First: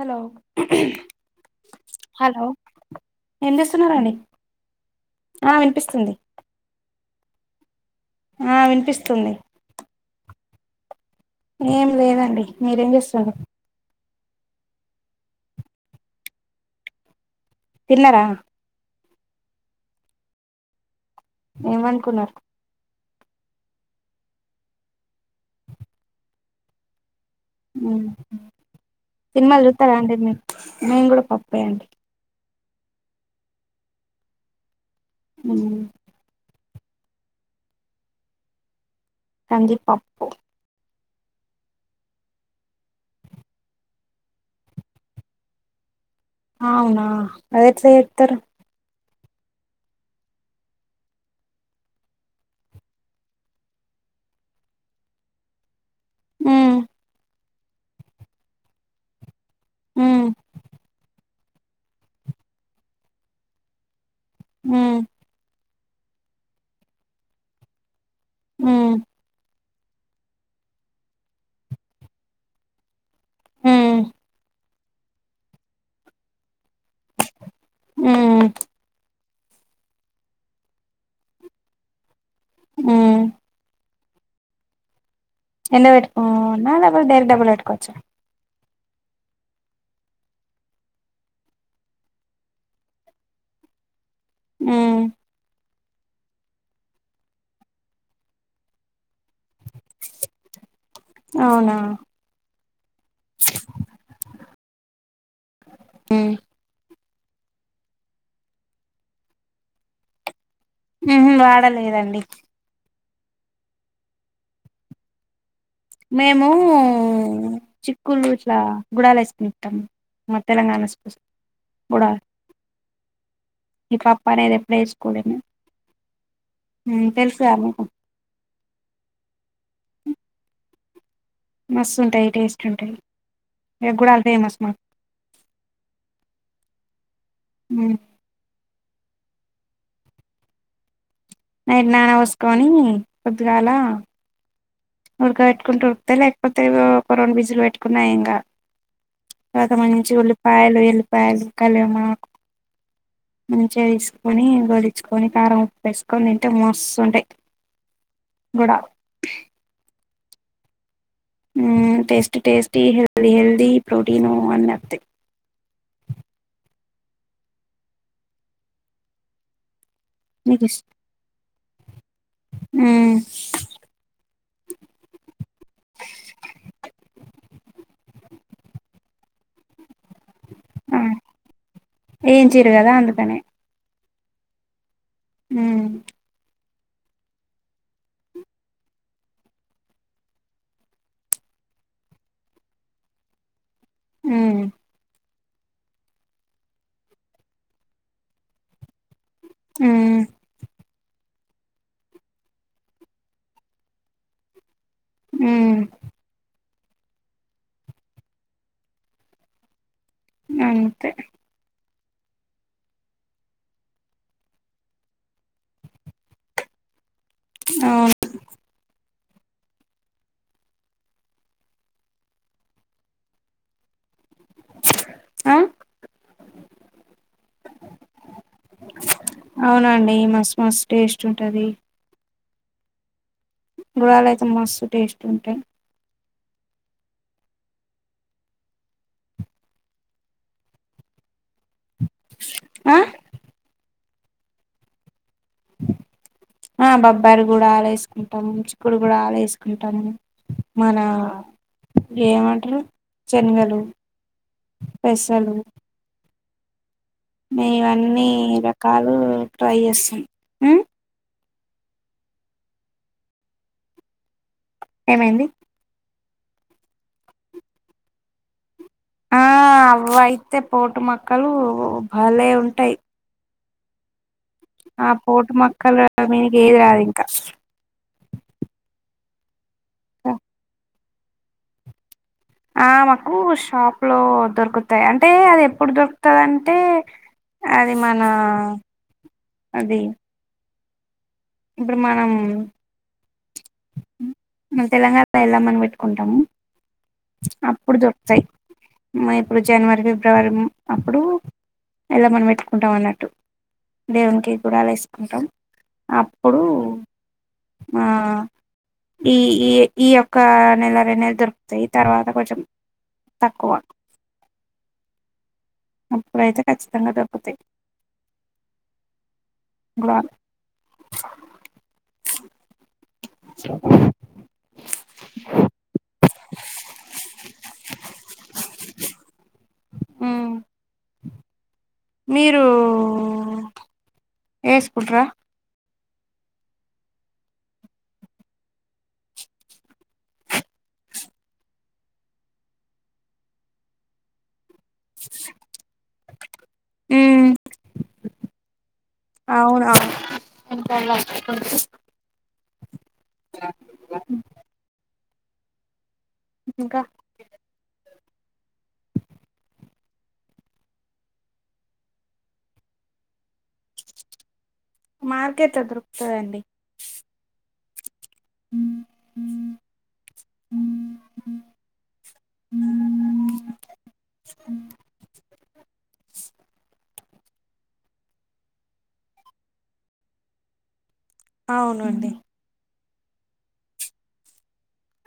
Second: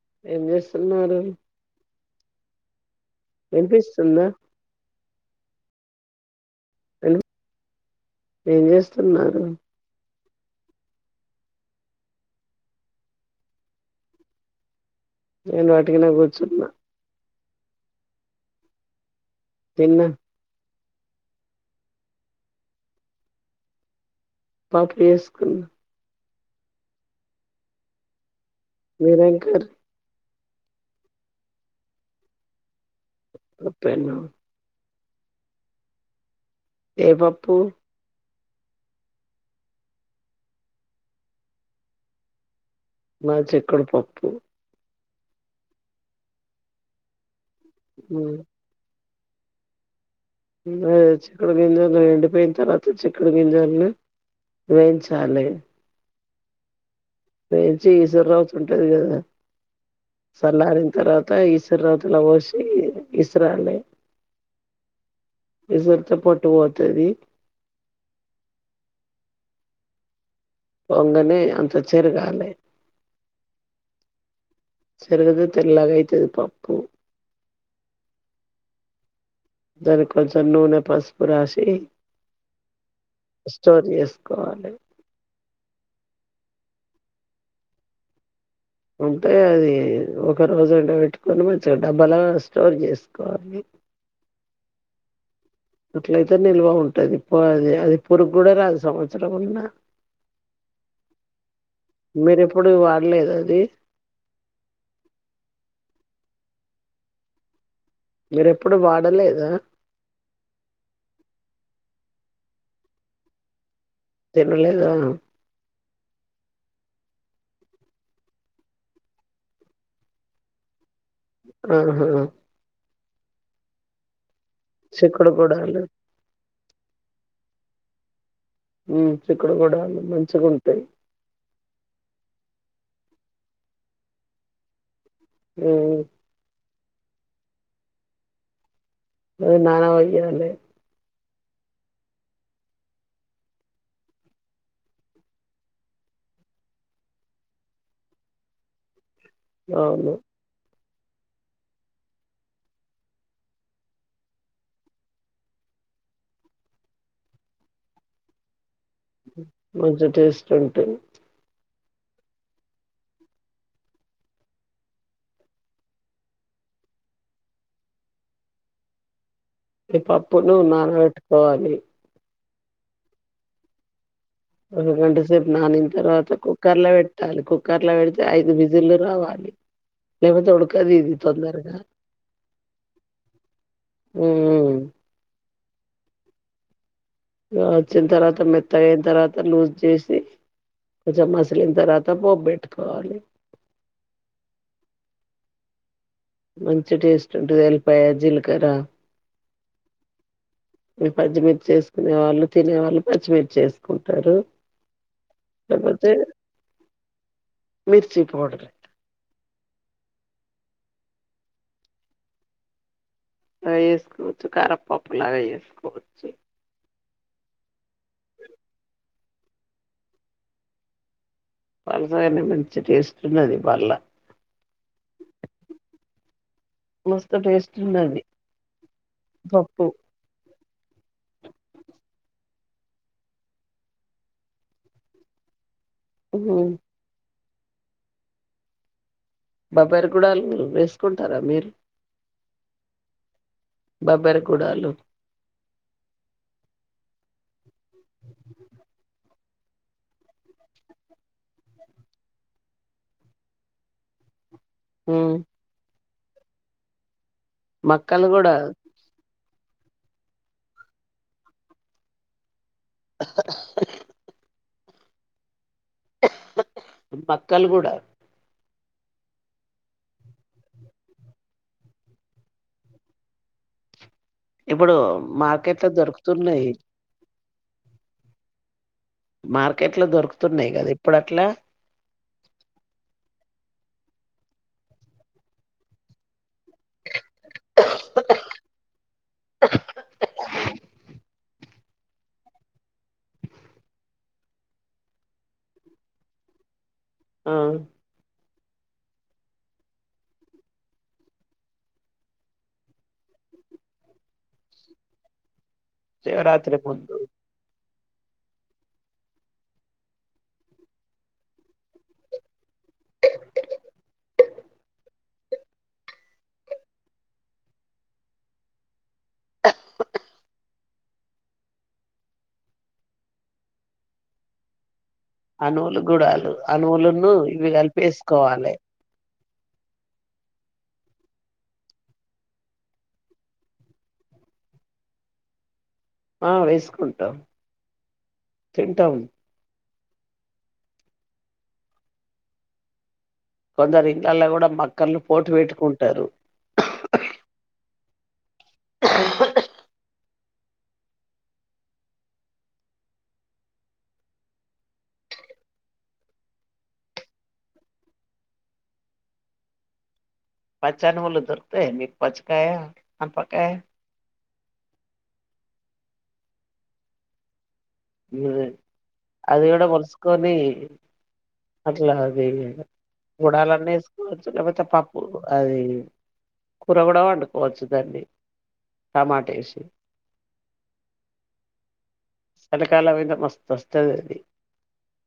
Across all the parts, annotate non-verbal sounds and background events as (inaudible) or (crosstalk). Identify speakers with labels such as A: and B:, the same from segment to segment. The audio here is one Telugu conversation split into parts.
A: హలో
B: ఏం చేస్తున్నారు
A: హలో ఏం చేస్తున్నరండి
B: వినిపిస్తుందా
A: ఆ వినిపిస్తుంది ఆ
B: ఏం
A: వినిపిస్తుంది
B: జేస్తున్నారు
A: ఏం లేదండి మీరేం జేస్తుండ్రు
B: నేను వట్టిగనే గూర్చున్నా
A: తిన్నరా
B: తిన్న
A: ఏం వండుకున్నారు
B: పప్పు ఏసుకున్నా
A: ఉమ్ హు
B: మీరేం
A: సినిమాలు
B: కర్రీ
A: జుత్తరా అండి మేము గగడా పప్పే అండి
B: అప్పెండ్ డౌన్
A: ఉమ్
B: ఏ పప్పు
A: కంది పప్పు
B: మాది చిక్కుడు పప్పు
A: అవునా అది ఎట్లా జేత్తరు
B: ఉమ్. అ చికుడు గింజాలు ఎండిపోయిన తర్వాత చిక్కుడు గింజాలని వేయించాలి
A: మ్మ్
B: వేచి ఈశ్వరావుత ఉంటది కదా
A: మ్
B: సల్లారిన తర్వాత ఇస్రదలా పోసి ఇస్ర అలే
A: హ్మ్
B: ఇసరుతో పట్టు పోతది
A: హ్మ్
B: పొంగనే అంత చేరగాలే
A: హ్మ్
B: సరుగుదు తెల్లగై తదిపాప్పు
A: మ్మ్
B: దానికి కొంచెం నూనె పసుపు రాసి
A: మ్
B: స్టోర్ చేస్ కోవాలి
A: ఎందు పెట్టుకో నా లేకపోతే డైరెక్ట్ డబుల్ పెట్టుకోవచ్చ
B: ఉంటే అది ఒక రోజుంట పెట్టుకొని మంచిగా డబ్బలా స్టోర్ చేసుకోవాలి
A: మ్మ్
B: అట్లయితే నిల్వ ఉంటది అది అది పురుగు కూడా రాదు సంవత్సరం వున్నా
A: అవునా
B: మీర ఎప్పుడు వాడలేదా అది
A: మ్
B: మీర ఎప్పుడు వాడలేదా
A: హ్మ్ వాడలేదండి
B: లేదా
A: మేము చిక్కులు ఇట్లా గుడలు వేసుకుంటాం తెలంగాణ స్పెక్
B: ఆహా
A: మీకా అప్పానేది ఎప్పుడ వేసుకోడి
B: చిక్కుడు గుడాలు
A: తెలుసుగా మీకు
B: చిక్కడు కూడా మంచిగా ఉంటాయి
A: మస్తు ఉంటాయి టేస్ట్ ఉంటాయి ఎ కూడాల ఫేమస్ మాకు
B: మ్మ్
A: హ్మ్
B: అ నానా వేయావలే
A: నైట్ నాన పోసుకొని పోద్దుగాల ఉడక పెట్టుకుంటూ ఉరికితే లేకపోతే కొ రండు విజులు పెట్టుకున్నా ఏం కాదు తర్వాత మన
B: అవును
A: నుంచి ఉల్లిపాయలు ఎల్లిపాయలు కలి మకు మంచిగా తీసుకొని గోడిచ్చుకొని కారం ఉప్పు వేసుకొని తింటే మస్తుంటాయి ఆ
B: మంచి టేస్ట్ ఉంటే
A: హ్మ్ tasty tasty healthy healthy protein అని వతాయి
B: పప్పులు నాన పెట్టుకోవాలి
A: మ్మ్
B: ఒక గంట సేపు నానిన తర్వాత కుక్కర్ లో పెట్టాలి కుక్కర్ లో పెడితే ఐదు విజిలు రావాలి నేమతే ఉడుకాదు
A: ఆ
B: ఇది తొందరగా
A: ఏంచిరు కదా అందుకనే
B: మ్మ్
A: మ్మ్
B: వచ్చిన తర్వాత మెత్తగయిన తర్వాత లూజ్ చేసి కొంచెం అసలు ఇంత రాత్రి అప్పుడు బయటికి రావాలి
A: ఉమ్మ్
B: మంచి టేస్ట్ ఉంటుంది ఎల్లిపాయ జీలకర్ర
A: ఊమ్మ్
B: పచ్చిమిర్చి చేేసుకునే వాళ్ళు తినే వాళ్ళు పచ్చిమిర్చి వేసుకుంటారు
A: ఉమ్
B: లేపోతే మిర్చి పౌడర్
A: అంతే
B: లాగ చేసుకోవచ్చు కారపప్పు లాగ చేసుకోవచ్చు
A: అవును
B: పలసకానే మంచి టేస్ట్ ఉన్నది వాళ్ళ
A: ఆ
B: మస్త టేస్ట్ ఉన్నది పప్పు
A: అవునండి మస్తు మస్తు టేస్ట్ ఉంటది గుడాల అయితే మస్తు టేస్ట్ ఉంటాయి
B: ఉమ్మ్ బబ్బరగుడాల్ వేసుకుంటారా మీరు
A: ఆ
B: బబ్బెరగుడాలు
A: బొబ్బర గుడాలు వేసుకుంటాం చిక్కుడుగూడాలు వేసుకుంటాం కుంటాము మన ఏమంటారు శనగలు
B: హ్మ్.
A: పెసలు ఇగ అన్ని
B: మక్కలు గూడా
A: రకాలు ట్రై చేస్తాం మ్మ్
B: (inaudible)
A: ఏమైంది
B: మక్కలు కూడా
A: ఆ అవయితే పోటు మక్కలు భాలే ఉంటాయి
B: ఇప్పుడు
A: ఆ పోటు
B: మార్కెట్‌లో
A: మక్కలు మీదికి
B: దొరుకుతున్నాయి.
A: ఏది రాదు ఇంకా
B: మార్కెట్ లో దొరుకుతున్నాయి కదా ఇప్పుడు అట్లా
A: ఆ మాకు షాప్ లో దొరుకుతాయి అంటే అది ఎప్పుడు దొరుకుతందింటే అది మన అది ఇప్పుడు మనం మ తెలంగాణలో ఎల్లమ్మ ని పెట్టుకుంటాం
B: ఆ!
A: అప్పుడు దొరుకుతాయి ఇప్పుడు జనవరి ఫిబ్రవరి అప్పుడు వెళ్ళమని పెట్టుకుంటాం అన్నట్టు దేవునికి గుడాలు వేసుకుంటాం అప్పుడు
B: శివరాత్రి పొద్దు
A: ఆ ఈ ఈ ఈ యొక్క నెల రెండు నెల దొరుకుతాయి తర్వాత కొంచెం తక్కువ అప్పుడైతే కఖచ్చితంగా దొరుకుతాయి వా (inaudible)
B: ఆ అణువులను గుడాలు అణువులను ఇవి కలిపి వేసుకోవాలే
A: మ్మ్ మీరు వేసుకుంట్రా
B: ఆ వేసుకుంటాం తింటాం కొందరు ఇంలల్లో కూడా మక్కర్లు పోటు పెట్టుకుంటారు
A: ఉమ్ అవును అవును (inaudible) (inaudible) ఇంకా
B: పచ్చని వొళ దొరుకుతాయి మీకు పచ్చకాయ అనపకాయ
A: మార్కెట్లో దొరుకుతుదండి
B: అది గూడ మలుసుకోని అట్ల అది గుడాలన్నీ వేసుకోవచ్చు లేపోతే పప్పు అది కూర గూడ వండు పోచ్చదండి టమాటేసి
A: అవునండి
B: కాల వినపస్ తస్తదది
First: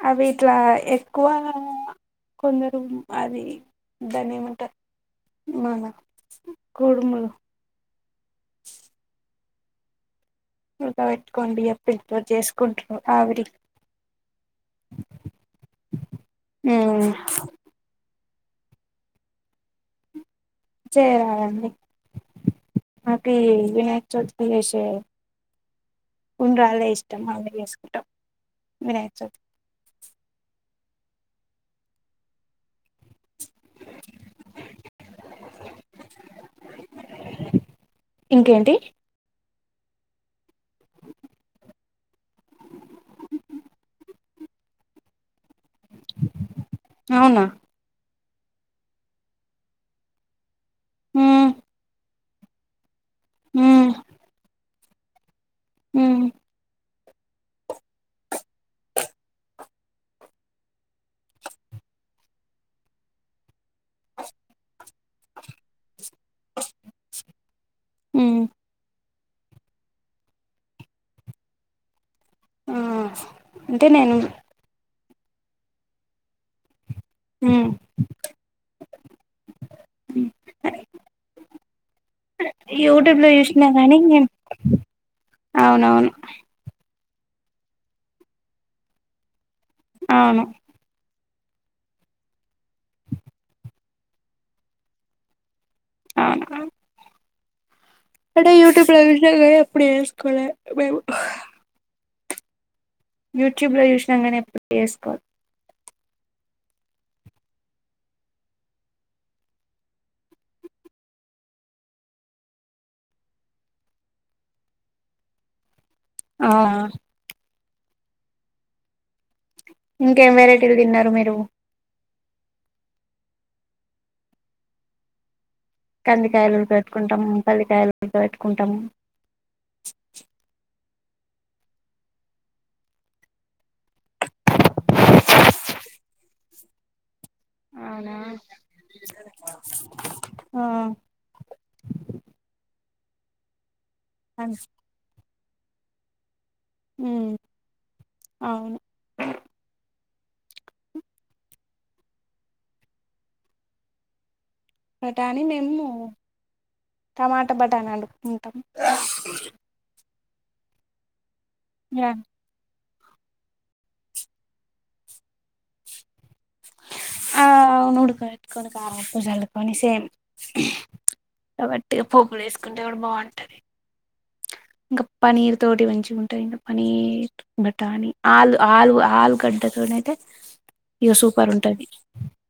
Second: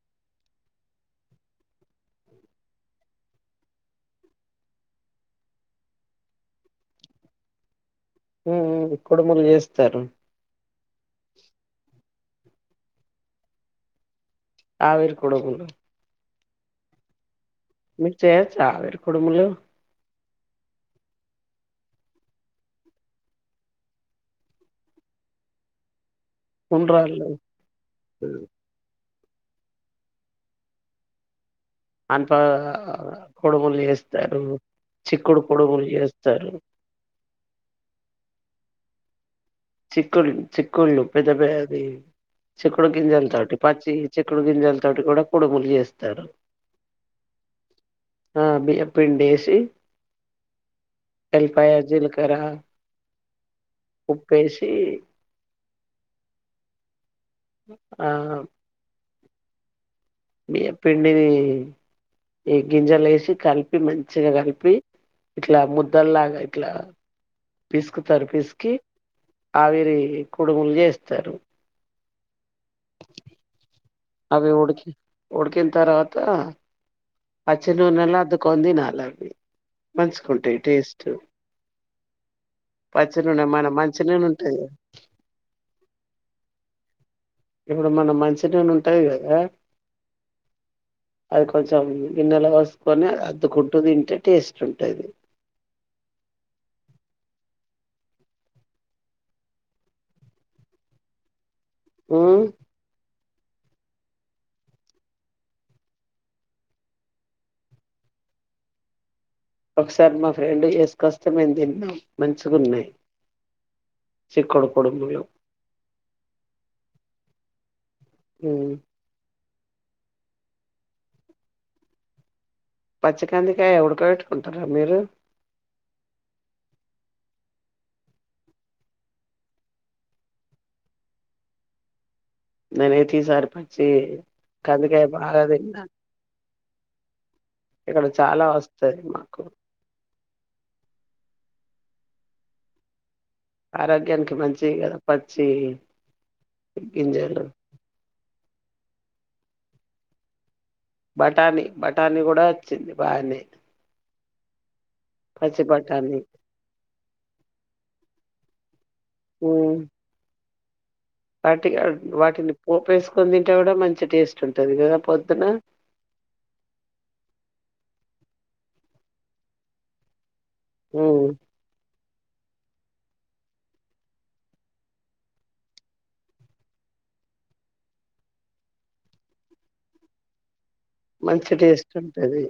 A: అవి ఇట్లా ఎక్కువా కొందరు అది దానేమంటా మన కోడుము
B: ఉమ్ ఉమ్ కుడుములు చేస్తారు
A: చేసుకుంటురు ఆవిరి
B: ఆవిరి కుడుములు
A: మ్మ్
B: మేం చేయచ్చా ఆవిరి కుడుములు
A: చెయ్యరా అండి అపి వినాయక్ చౌతికి విష్ గుండ్రాలు ఇష్టం
B: ఉండ్రాళ్ళు
A: అళ్ళే చేసుకుంటాం వినాయక్ చవితి
B: అనిప పొడుగులు చేస్తారు చిక్కుడు పొడుగులు చేస్తారు
A: ఇంకేంటి
B: చిక్కుళ్ళ్ చిక్కుళ్ళు పెద్ద పెది చిక్కుడు గింజలతోటి పాచి చిక్కుడు గింజలతోటి కూడా కుడుములు చేస్
A: అవునా
B: ఆ బియ్య పిండేసి ఎల్లిపాయ జిల్కర
A: మ్మ్
B: ఏషి
A: ఊహు
B: ఆ పిండి ఈ గింజలేషి కలిపి మంచిగా కలిపి ఇట్లా ముద్దల్లాగా ఇట్లా పిసుకుతారు
A: ఉమ్
B: పిసుకి ఆవిరి కుడుములు చేస్తారు
A: ఆ అంటే నేను
B: ఉడికిన్ తర్వాత
A: ఉమ్
B: పచ్చి నూనెలో అద్దుకొని తినాలవి మంచుకుంటాయి టేస్ట్
A: యూట్యూబ్
B: పచ్చి
A: లో
B: నూనె
A: చూసినా
B: మన
A: కానీ
B: మంచి నూనుంటయిగా
A: అవునవును
B: ఇప్పుడు మన మంచి నూనుంటాయి గదా
A: అవును
B: అది కొంచెం గిన్నెలు వోసుకొని అద్దుకుంటూ తింటే టేస్ట్ ఉంటాది
A: అ అంటే యూట్యూబ్ లో చూసిన గద ఎప్పుడు చేసుకోలా మేము
B: మ్మ్
A: యూట్యూబ్ లో చూసినంగానే ఎప్పుడు చేేసుకోల
B: ఒకసారి మా ఫ్రెండ్ తీస్కస్తే మేం తిన్న మంచుగున్నాయి చకుడు కుడుములు
A: ఆ
B: మ్మ్
A: ఇంకేం వెరైటీలు తిన్నారు మీరు
B: పచ్చికందికాయ ఉడక పెట్టుకుంటరా మీరు
A: కందికాయలు ఉడకవేట్టుకుంటాము పల్లికాయలు ఉడకవేట్టుకుంటాము.
B: నేన్ అయితే ఈసారి పచ్చియి కందికాయ బాగాతిన్న ఇక్కడ
A: అవునా
B: చాలా వస్తాయి మాకు
A: ఆ
B: ఆరోగ్యానికి
A: అన్
B: మంచియి గదా పచ్చియి
A: ఉమ్
B: గింజలు
A: అవును
B: బఠానీ బఠానీ కూడా వచ్చింది బాగానే
A: బఠానీ
B: పచ్చి
A: మేము
B: బఠానీ
A: టమాటా బఠానీ అండుకుంటము.
B: మ్ వట్టిగా ర్ వాటిని పోపేసు పొందింటే కూడా మంచి టేస్ట్ ఉంటుంది కదా పొద్దున
A: ఆ అవున్ వుడాకబెట్కొని కారం ఉప్పు జ సేమ్
B: ఉమ్
A: కాబట్టి పోపులు ఎసుకుంటే కూడా బాగుంటది. ఇంకా పనీర్ తోటి మంచిగా ఉంటాది పనీర్ బటాని ఆలు ఆలు ఆలుగడ్డతో నయితే
B: మంచిగా టేస్ట్ ఉంటది.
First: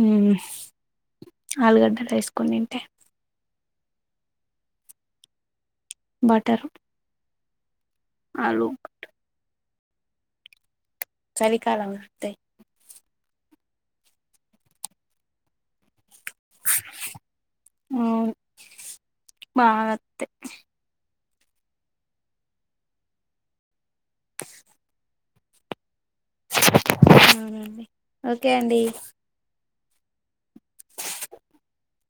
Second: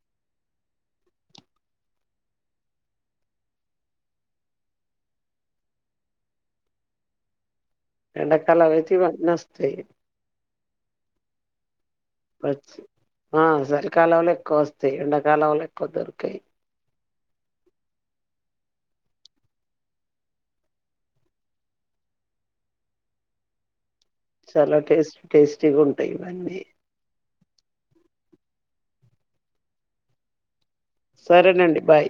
A: హుమ్ ఆలుగడ్డలు ఏసుకొనితింటే బట్టరు
B: ఎండకాలం అయితే ఇవన్నోస్తాయి.
A: చలికాలం అత్తయి.
B: ఆ సరికాలంల ఎక్కువ వస్తాయి ఎండాకాలంలా ఎక్కువ దొరికయి.
A: అవు బాగాత్తే
B: చాలా టేస్ట్ టేస్టీగా ఉంటాయి ఇవన్నీ
A: ఉమ్, ఓకే అండి.
B: సరేనండి బాయ్